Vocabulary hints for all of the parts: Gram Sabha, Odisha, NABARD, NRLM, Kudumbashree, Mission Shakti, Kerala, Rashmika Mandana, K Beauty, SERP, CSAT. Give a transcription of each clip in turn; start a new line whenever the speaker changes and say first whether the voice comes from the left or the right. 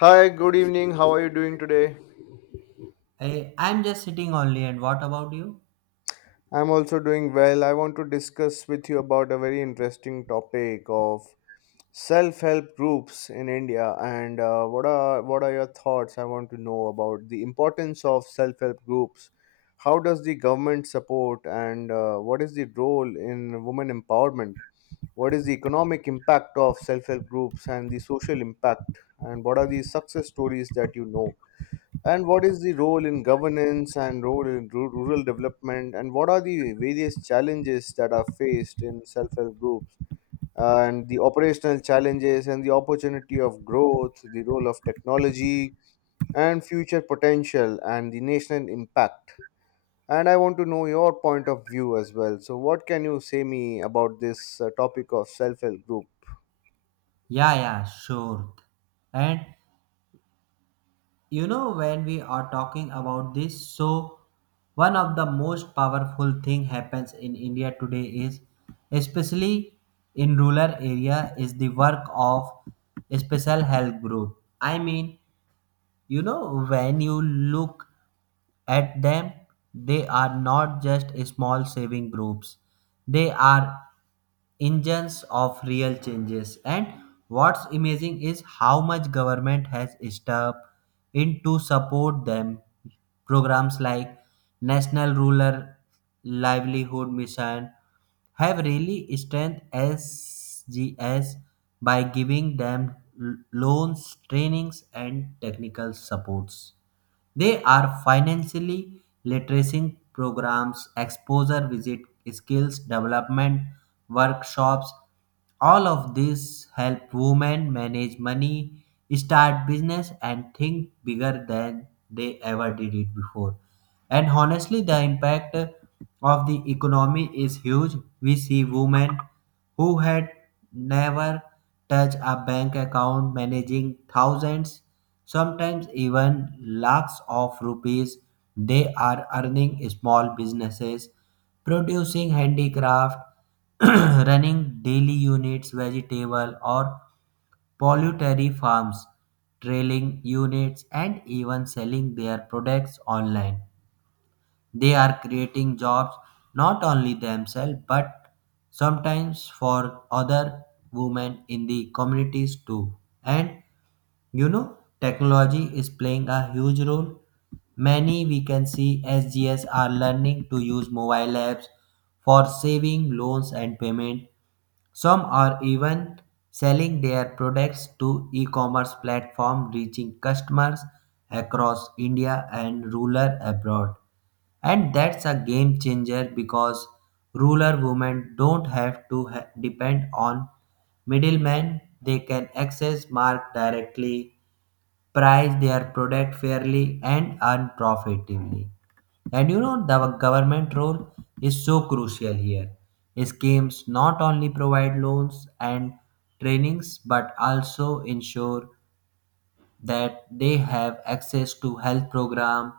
left: Hi, good evening. How are you doing today?
right: I'm just sitting only, and what about you?
left: I'm also doing well. I want to discuss with you about a very interesting topic of self-help groups in India and what are your thoughts? I want to know about the importance of self-help groups. How does the government support, and what is the role in women empowerment? What is the economic impact of self-help groups and the social impact? And what are the success stories that you know? And what is the role in governance and role in rural development? And what are the various challenges that are faced in self help groups? And the operational challenges and the opportunity of growth, the role of technology, and future potential and the national impact. And I want to know your point of view as well. So, what can you say me about this topic of self help group?
right: Yeah, yeah, sure. And when we are talking about this, so one of the most powerful thing happens in India today is, especially in rural area, is the work of special help group. When you look at them, they are not just small saving groups. They are engines of real changes, and what's amazing is how much government has stepped in to support them. Programs like national rural livelihood mission have really strengthened SGS by giving them loans, trainings, and technical supports. They are financially literacy programs, exposure visit, skills development workshops. All of these help women manage money, start business, and think bigger than they ever did it before. And honestly, the impact of the economy is huge. We see women who had never touched a bank account managing thousands, sometimes even lakhs of rupees. They are earning small businesses, producing handicraft, running daily units, vegetable or poultry farms, trailing units, and even selling their products online. They are creating jobs, not only themselves but sometimes for other women in the communities too. And technology is playing a huge role. Many we can see SGS are learning to use mobile apps for saving loans and payment. Some are even selling their products to e-commerce platform, reaching customers across India and rural abroad. And that's a game changer because rural women don't have to depend on middlemen. They can access market directly, price their product fairly, and earn profitably. The government role is so crucial here. Schemes not only provide loans and trainings but also ensure that they have access to health program,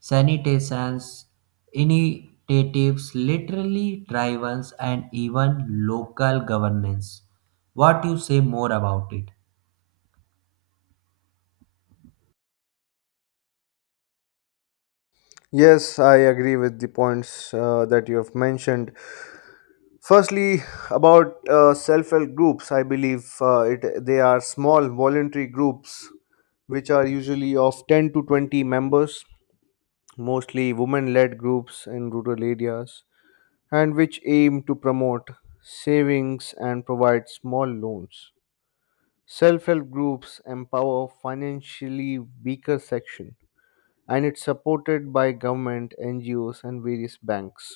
right: sanitations, initiatives, literally drivers, and even local governance. What you say more about it?
left: Yes, I agree with the points that you have mentioned. Firstly, about self-help groups, I believe it they are small voluntary groups which are usually of 10 to 20 members, mostly women-led groups in rural areas, and which aim to promote savings and provide small loans. Self-help groups empower financially weaker section, and it's supported by government, NGOs, and various banks.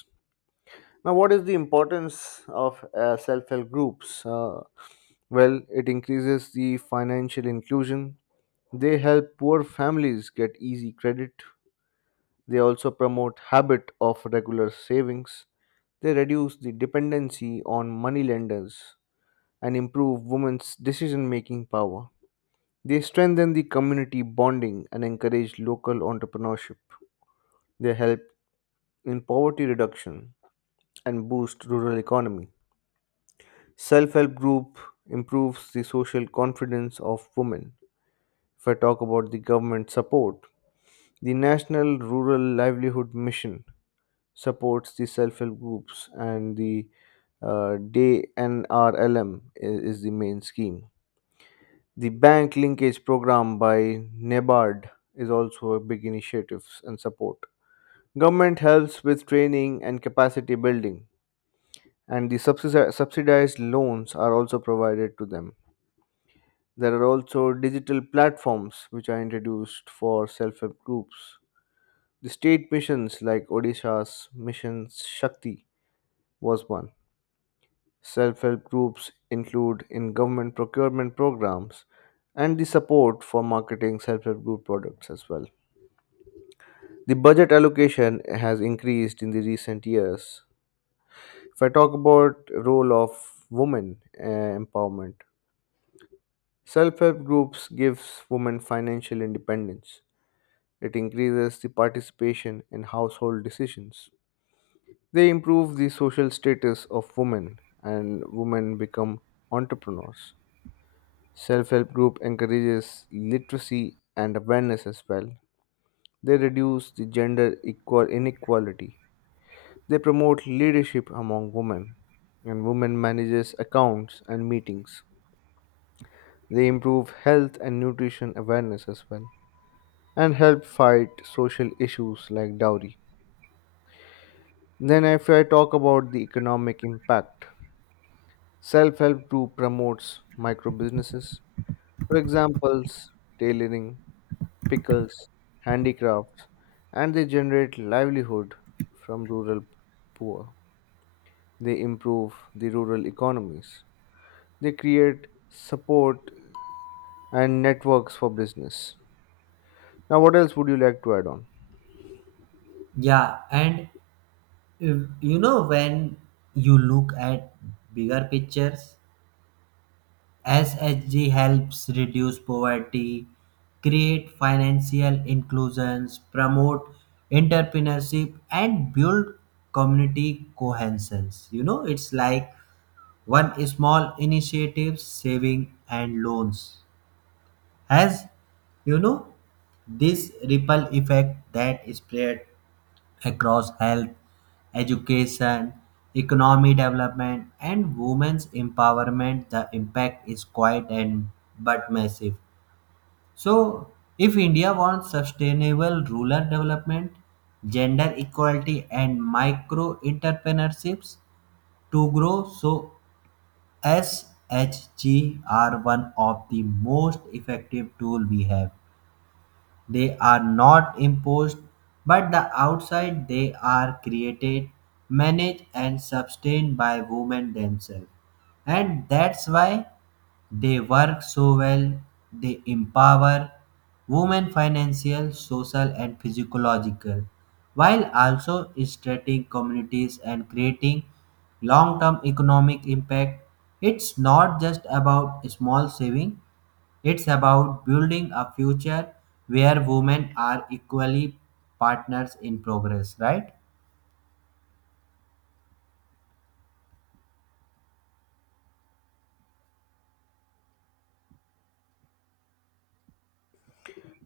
left: Now, what is the importance of self-help groups? Well, it increases the financial inclusion. They help poor families get easy credit. They also promote habit of regular savings. They reduce the dependency on moneylenders and improve women's decision-making power. They strengthen the community bonding and encourage local entrepreneurship. They help in poverty reduction and boost rural economy. Self-help group improves the social confidence of women. If I talk about the government support, the National Rural Livelihood Mission supports the self help groups, and the Day NRLM is the main scheme. The bank linkage program by NABARD is also a big initiative and support. Government helps with training and capacity building, and the subsidized loans are also provided to them. There are also digital platforms which are introduced for self help groups. The state missions like Odisha's Mission Shakti was one. Self help groups include in government procurement programs and the support for marketing self help group products as well. The budget allocation has increased in the recent years. If I talk about role of women empowerment, self help groups gives women financial independence. It increases the participation in household decisions. They improve the social status of women and women become entrepreneurs. Self help group encourages literacy and awareness as well. They reduce the gender equal inequality. They promote leadership among women and women manages accounts and meetings. They improve health and nutrition awareness as well and help fight social issues like dowry. Then if I talk about the economic impact, self help group promotes micro businesses, for examples, tailoring, pickles, handicrafts, and they generate livelihood from rural poor. They improve the rural economies. They create support and networks for business. Now, what else would you like to add on?
right: Yeah, and you know, when you look at bigger pictures, SHG helps reduce poverty, create financial inclusions, promote entrepreneurship, and build community cohesion. You know, it's like one small initiative, saving and loans. Has, you know this ripple effect that spread across health, education, economy development, and women's empowerment. The impact is quiet and but massive. So, if India wants sustainable rural development, gender equality, and micro entrepreneurships to grow, so SHG are one of the most effective tool we have. They are not imposed, but the outside they are created, managed, and sustained by women themselves. And that's why they work so well. They empower women financial, social, and physiological, while also strengthening communities and creating long-term economic impact. It's not just about small saving, it's about building a future where women are equally partners in progress, right?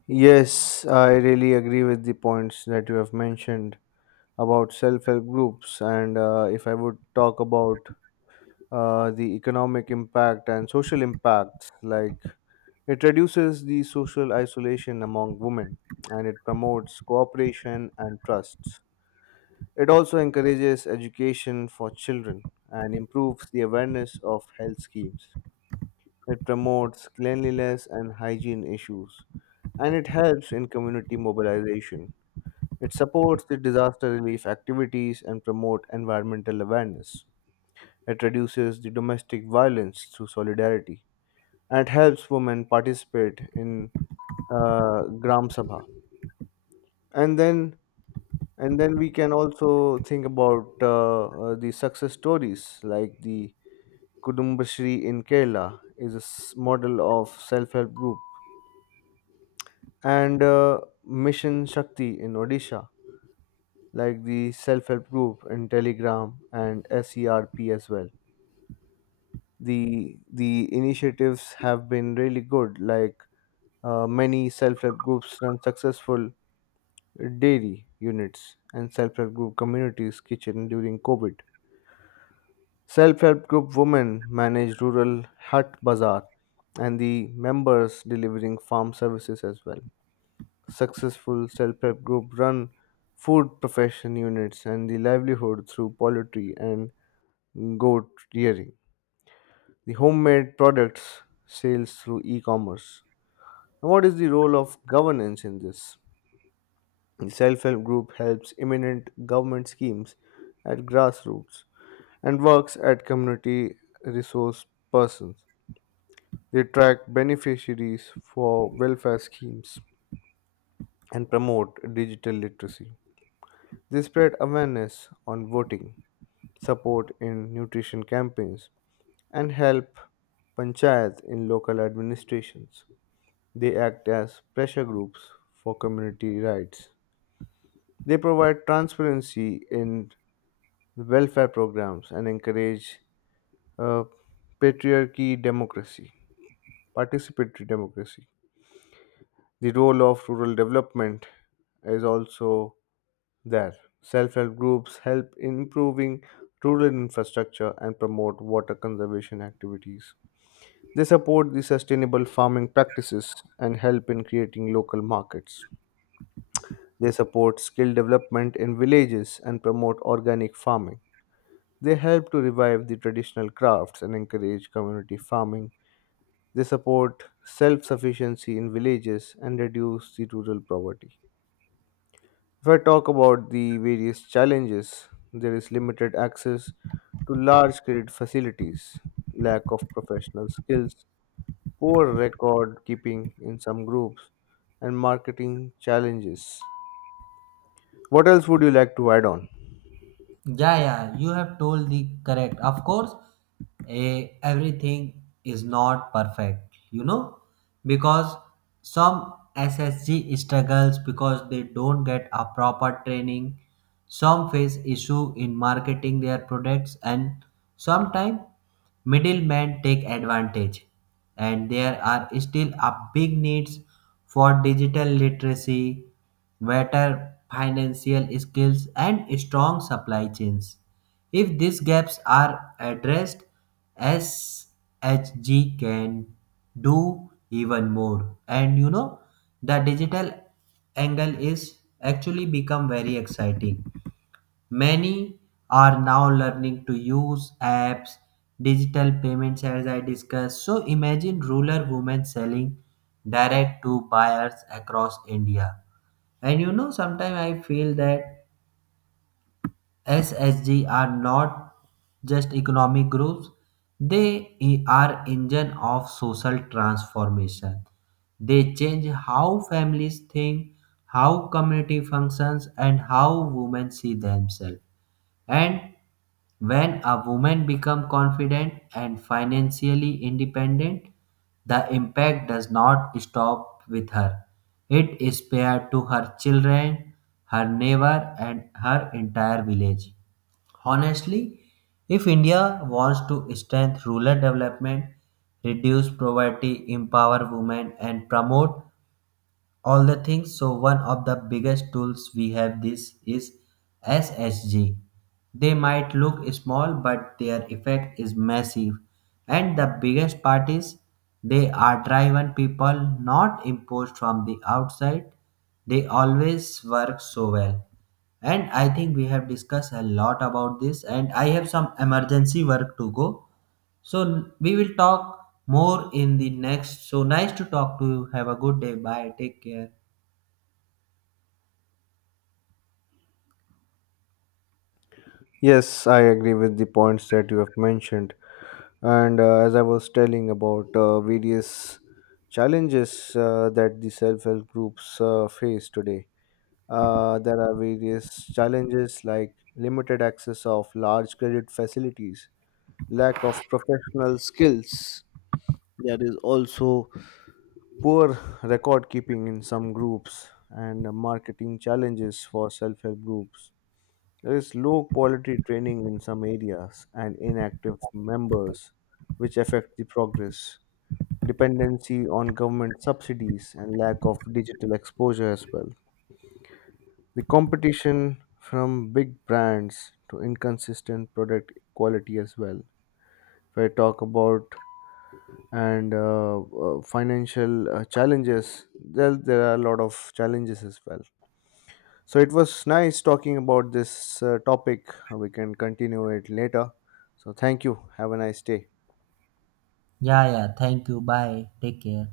left: Yes, I really agree with the points that you have mentioned about self help groups. And if I would talk about the economic impact and social impacts. Like it reduces the social isolation among women and it promotes cooperation and trust. It also encourages education for children and improves the awareness of health schemes. It promotes cleanliness and hygiene issues and it helps in community mobilization. It supports the disaster relief activities and promote environmental awareness. It reduces the domestic violence through solidarity and it helps women participate in Gram Sabha. And then and then we can also think about the success stories like the Kudumbashree in Kerala is a model of self-help group, and Mission Shakti in Odisha, like the self-help group in Telegram and SERP as well. The initiatives have been really good. Like many self-help groups run successful dairy units and self-help group communities kitchen during covid, self-help group women manage rural hut bazaar and the members delivering farm services as well, successful self-help group run food profession units and the livelihood through poultry and goat rearing, the homemade products sales through e-commerce. What is the role of governance in this? The self help group helps imminent government schemes at grassroots and works at community resource persons. They track beneficiaries for welfare schemes and promote digital literacy. They spread awareness on voting, support in nutrition campaigns, and help panchayats in local administrations. They act as pressure groups for community rights. They provide transparency in the welfare programs and encourage uh, patriarchy democracy, participatory democracy. The role of rural development is also there. Self help groups help in improving rural infrastructure and promote water conservation activities. They support the sustainable farming practices and help in creating local markets. They support skill development in villages and promote organic farming. They help to revive the traditional crafts and encourage community farming. They support self sufficiency in villages and reduce the rural poverty. If I talk about the various challenges, there is limited access to large credit facilities, lack of professional skills, poor record keeping in some groups, and marketing challenges. What else would you like to add on?
right: Yeah, yeah, you have told the correct. Of course, a everything is not perfect, you know, because some SSG struggles because they don't get a proper training. Some face issue in marketing their products, and sometimes middlemen take advantage. And there are still a big needs for digital literacy, better financial skills, and strong supply chains. If these gaps are addressed, SHG can do even more. The digital angle is actually become very exciting. Many are now learning to use apps, digital payments, as I discussed. So imagine rural women selling direct to buyers across India, and sometimes I feel that SSG are not just economic groups, they are engine of social transformation. They change how families think, how community functions, and how women see themselves. And when a woman becomes confident and financially independent, the impact does not stop with her. It is spared to her children, her neighbor, and her entire village. Honestly, if India wants to strengthen rural development, reduce poverty, empower women, and promote all the things, so one of the biggest tools we have this is SSG. They might look small but their effect is massive, and the biggest part is they are driven people, not imposed from the outside. They always work so well. And I think we have discussed a lot about this, and I have some emergency work to go. So we will talk more in the next. So nice to talk to you. Have a good day. Bye, take care.
left: Yes, I agree with the points that you have mentioned. And as I was telling about various challenges that the self help groups face today, there are various challenges like limited access of large credit facilities, lack of professional skills. There is also poor record keeping in some groups and marketing challenges for self help groups. There is low quality training in some areas and inactive members, which affect the progress, dependency on government subsidies, and lack of digital exposure as well. The competition from big brands to inconsistent product quality as well. If I talk about and financial challenges, there are a lot of challenges as well. So it was nice talking about this topic. We can continue it later. So thank you. Have a nice day.
right: Yeah, yeah. Thank you. Bye. Take care.